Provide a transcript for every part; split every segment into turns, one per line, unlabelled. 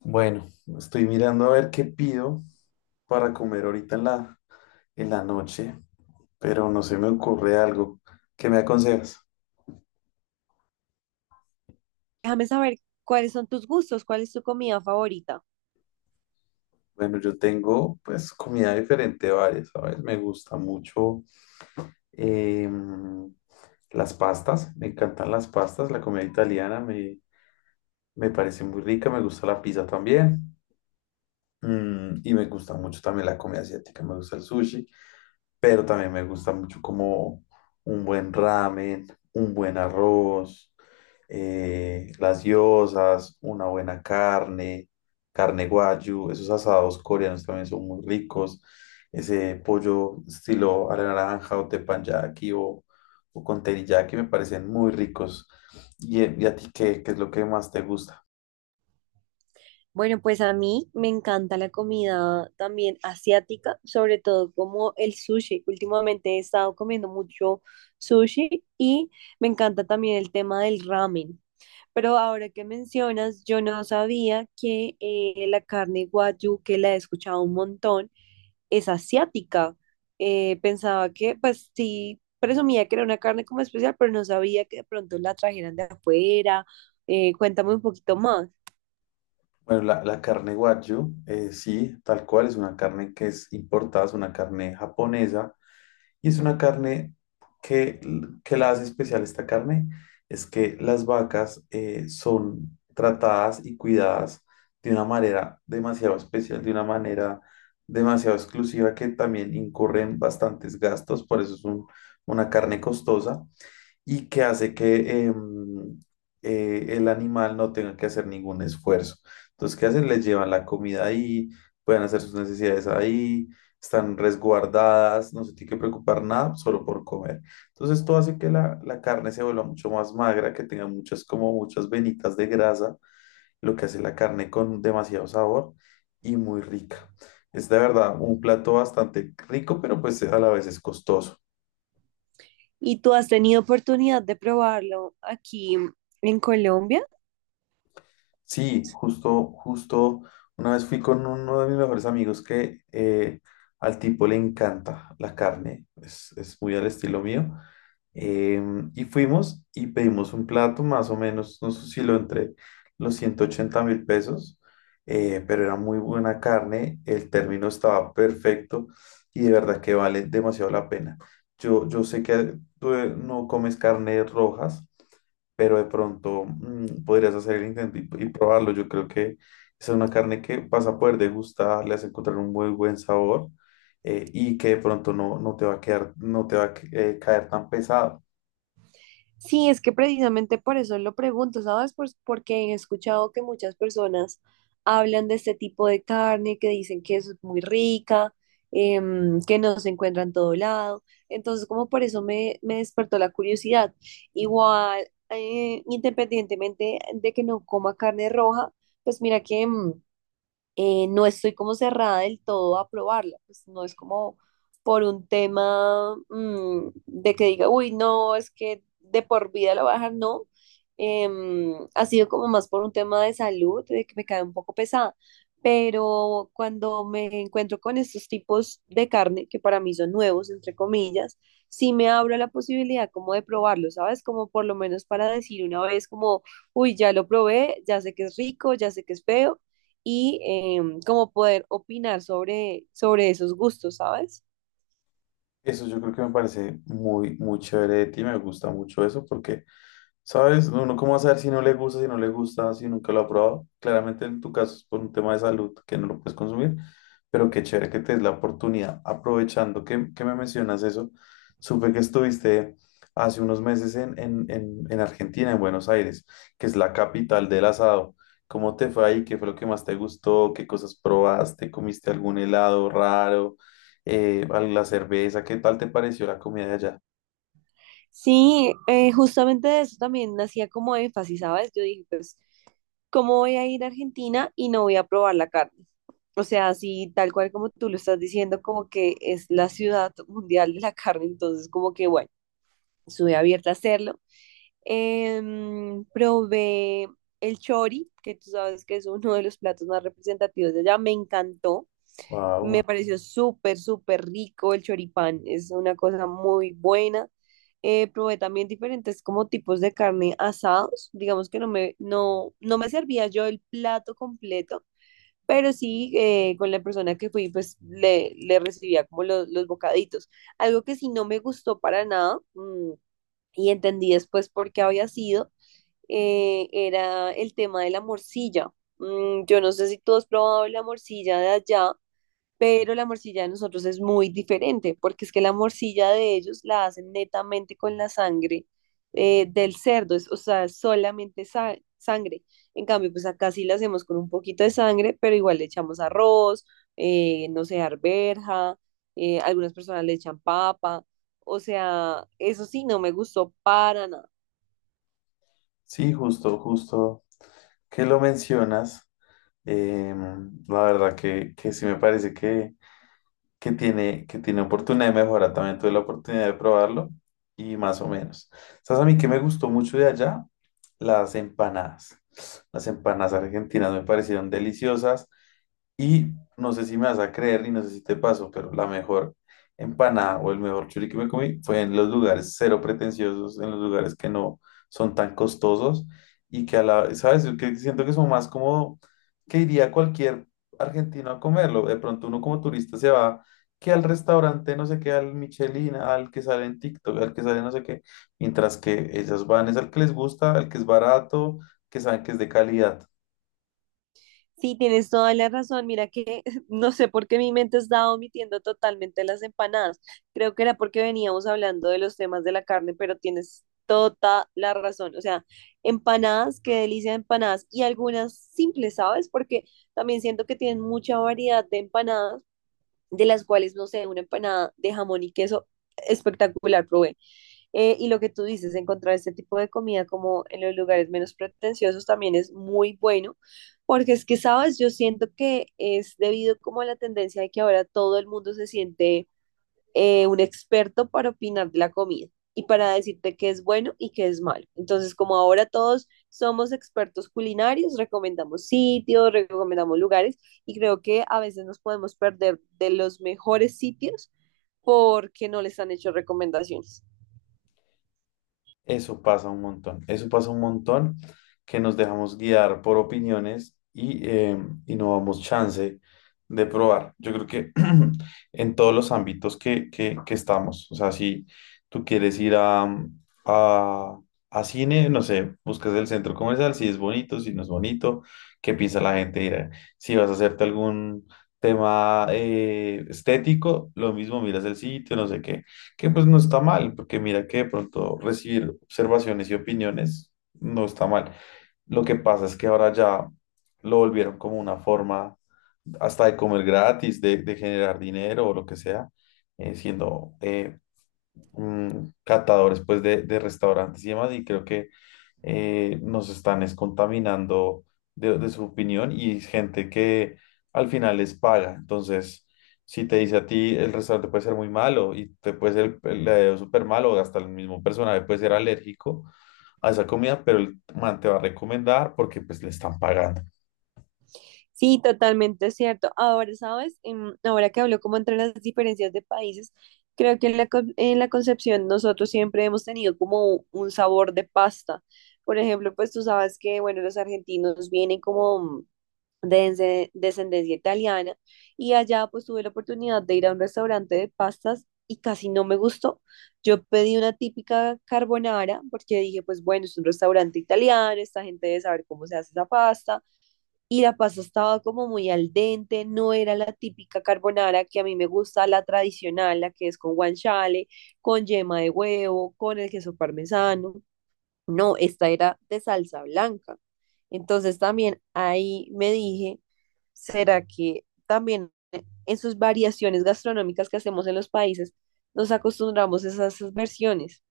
Bueno, estoy mirando a ver qué pido para comer ahorita en la noche, pero no se me ocurre algo. ¿Qué me aconsejas?
Déjame saber cuáles son tus gustos, cuál es tu comida favorita.
Bueno, yo tengo pues comida diferente varias, ¿sabes? Me gusta mucho em, las pastas, me encantan las pastas, la comida italiana me parece muy rica, me gusta la pizza también y me gusta mucho también la comida asiática, me gusta el sushi. Pero también me gusta mucho como un buen ramen, un buen arroz, las gyozas, una buena carne, carne guayu, esos asados coreanos también son muy ricos, ese pollo estilo a la naranja o teppanyaki o con teriyaki me parecen muy ricos. Y a ti qué es lo que más te gusta?
Bueno, pues a mí me encanta la comida también asiática, sobre todo como el sushi. Últimamente he estado comiendo mucho sushi y me encanta también el tema del ramen. Pero ahora que mencionas, yo no sabía que la carne wagyu, que la he escuchado un montón, es asiática. Pensaba que, pues sí, presumía que era una carne como especial, pero no sabía que de pronto la trajeran de afuera. Cuéntame un poquito más.
Bueno, la carne wagyu, sí, tal cual, es una carne que es importada, es una carne japonesa. Y es una carne que, que la hace especial esta carne, es que las vacas son tratadas y cuidadas de una manera demasiado especial, de una manera demasiado exclusiva que también incurren bastantes gastos, por eso es una carne costosa y que hace que el animal no tenga que hacer ningún esfuerzo. Entonces, ¿qué hacen? Les llevan la comida ahí, pueden hacer sus necesidades ahí, están resguardadas, no se tiene que preocupar nada solo por comer. Entonces, esto hace que la carne se vuelva mucho más magra, que tenga muchas, como muchas venitas de grasa, lo que hace la carne con demasiado sabor y muy rica. Es de verdad un plato bastante rico, pero pues a la vez es costoso.
¿Y tú has tenido oportunidad de probarlo aquí en Colombia?
Sí, justo, justo, una vez fui con uno de mis mejores amigos que al tipo le encanta la carne, es muy al estilo mío. Em, y fuimos y pedimos un plato, más o menos nos osciló entre los 180.000 pesos, pero era muy buena carne, el término estaba perfecto y de verdad que vale demasiado la pena. Yo sé que tú no comes carnes rojas, pero de pronto podrías hacer el intento y probarlo. Yo creo que esa es una carne que vas a poder degustar, le vas a encontrar un muy buen sabor, y que de pronto no te va a quedar, no te va a caer tan pesado.
Sí, es que precisamente por eso lo pregunto, ¿sabes? Pues porque he escuchado que muchas personas hablan de este tipo de carne, que dicen que es muy rica, que no se encuentra en todo lado. Entonces, como por eso me despertó la curiosidad. Igual, independientemente de que no coma carne roja, pues mira que... no estoy como cerrada del todo a probarla, pues no es como por un tema de que diga, uy, no, es que de por vida la voy a dejar, no. Ha sido como más por un tema de salud, de que me cae un poco pesada, pero cuando me encuentro con estos tipos de carne, que para mí son nuevos, entre comillas, sí me abro a la posibilidad como de probarlo, ¿sabes? Como por lo menos para decir una vez como, uy, ya lo probé, ya sé que es rico, ya sé que es feo, y como poder opinar sobre esos gustos, ¿sabes?
Eso yo creo que me parece muy chévere de ti, me gusta mucho eso porque... ¿Sabes? Uno cómo va a saber si no le gusta, si no le gusta, si nunca lo ha probado. Claramente en tu caso es por un tema de salud que no lo puedes consumir, pero qué chévere que te des la oportunidad. Aprovechando que me mencionas eso, supe que estuviste hace unos meses en Argentina, en Buenos Aires, que es la capital del asado. ¿Cómo te fue ahí? ¿Qué fue lo que más te gustó? ¿Qué cosas probaste? ¿Comiste algún helado raro? ¿La cerveza? ¿Qué tal te pareció la comida de allá?
Sí, justamente de eso también hacía como énfasis, ¿sabes? Yo dije, pues, ¿cómo voy a ir a Argentina y no voy a probar la carne? O sea, así tal cual como tú lo estás diciendo, como que es la ciudad mundial de la carne, entonces como que, bueno, estuve abierta a hacerlo. Probé el chori, que tú sabes que es uno de los platos más representativos de allá, me encantó.
Wow.
Me pareció súper, súper rico el choripán, es una cosa muy buena. Probé también diferentes como tipos de carne asados, digamos que no me servía yo el plato completo, pero sí con la persona que fui pues le recibía como los bocaditos. Algo que sí no me gustó para nada y entendí después por qué había sido, era el tema de la morcilla. Mm, yo no sé si tú has probado la morcilla de allá pero la morcilla de nosotros es muy diferente, porque es que la morcilla de ellos la hacen netamente con la sangre del cerdo, o sea, solamente sangre. En cambio, pues acá sí la hacemos con un poquito de sangre, pero igual le echamos arroz, no sé, arberja, algunas personas le echan papa, o sea, eso sí, no me gustó para nada.
Sí, justo, justo, que lo mencionas, em, la verdad que sí me parece que que tiene oportunidad de mejora. También tuve la oportunidad de probarlo y más o menos. ¿Sabes a mí que me gustó mucho de allá? Las empanadas. Las empanadas argentinas me parecieron deliciosas. Y no sé si me vas a creer y no sé si te pasó, pero la mejor empanada o el mejor churi que me comí fue en los lugares cero pretenciosos, en los lugares que no son tan costosos y que a ¿sabes? Yo Que siento que son más como que iría cualquier argentino a comerlo. De pronto uno como turista se va que al restaurante, no sé qué, al Michelin, al que sale en TikTok, al que sale no sé qué, mientras que ellas van es al que les gusta, al que es barato, que saben que es de calidad.
Sí, tienes toda la razón. Mira que no sé por qué mi mente estaba omitiendo totalmente las empanadas. Creo que era porque veníamos hablando de los temas de la carne, pero tienes toda la razón. O sea, empanadas, qué delicia de empanadas. Y algunas simples, ¿sabes? Porque también siento que tienen mucha variedad de empanadas de las cuales, no sé, una empanada de jamón y queso espectacular probé. Y lo que tú dices, encontrar este tipo de comida como en los lugares menos pretenciosos también es muy bueno, porque es que, sabes, yo siento que es debido como a la tendencia de que ahora todo el mundo se siente un experto para opinar de la comida y para decirte qué es bueno y qué es malo. Entonces, como ahora todos somos expertos culinarios, recomendamos sitios, recomendamos lugares y creo que a veces nos podemos perder de los mejores sitios porque no les han hecho recomendaciones.
Eso pasa un montón, eso pasa un montón, que nos dejamos guiar por opiniones y no damos chance de probar. Yo creo que en todos los ámbitos que estamos, o sea, si tú quieres ir a, a cine, no sé, buscas el centro comercial, si es bonito, si no es bonito, qué piensa la gente. Mira, si vas a hacerte algún tema estético, lo mismo, miras el sitio, no sé qué. Que pues no está mal, porque mira que de pronto recibir observaciones y opiniones no está mal. Lo que pasa es que ahora ya lo volvieron como una forma hasta de comer gratis, de generar dinero o lo que sea, eh, siendo eh, catadores pues de restaurantes y demás. Y creo que nos están es contaminando de su opinión y es gente que al final les paga. Entonces, si te dice a ti el restaurante puede ser muy malo y te puede ser el súper malo, o hasta el mismo personaje puede ser alérgico a esa comida, pero el man te va a recomendar porque pues le están pagando.
Sí, totalmente es cierto. Ahora, ¿sabes? Ahora que hablo como entre las diferencias de países, creo que en en la Concepción nosotros siempre hemos tenido como un sabor de pasta. Por ejemplo, pues tú sabes que, bueno, los argentinos vienen como de descendencia italiana y allá pues tuve la oportunidad de ir a un restaurante de pastas y casi no me gustó. Yo pedí una típica carbonara porque dije, pues bueno, es un restaurante italiano, esta gente debe saber cómo se hace esa pasta y la pasta estaba como muy al dente, no era la típica carbonara que a mí me gusta, la tradicional, la que es con guanciale, con yema de huevo, con el queso parmesano. No, esta era de salsa blanca. Entonces también ahí me dije, ¿será que también en sus variaciones gastronómicas que hacemos en los países nos acostumbramos a esas versiones?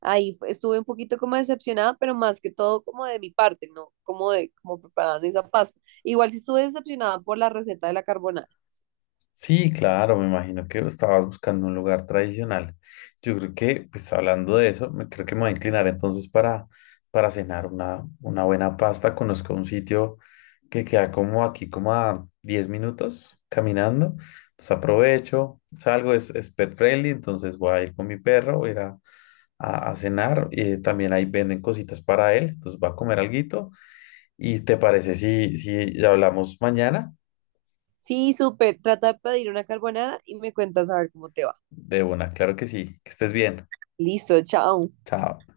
Estuve un poquito como decepcionada, pero más que todo como de mi parte, ¿no? Como de cómo preparaban esa pasta. Igual sí estuve decepcionada por la receta de la carbonara.
Sí, claro, me imagino que estabas buscando un lugar tradicional. Yo creo que, hablando de eso, creo que me voy a inclinar entonces para cenar una buena pasta. Conozco un sitio que queda como aquí, como a 10 minutos caminando. Entonces aprovecho, salgo, es pet friendly, entonces voy a ir con mi perro, voy a ir a cenar. También ahí venden cositas para él, entonces va a comer alguito. ¿Y te parece si hablamos mañana?
Sí, súper. Trata de pedir una carbonara y me cuentas a ver cómo te va.
De una, claro que sí, que estés bien.
Listo, chao.
Chao.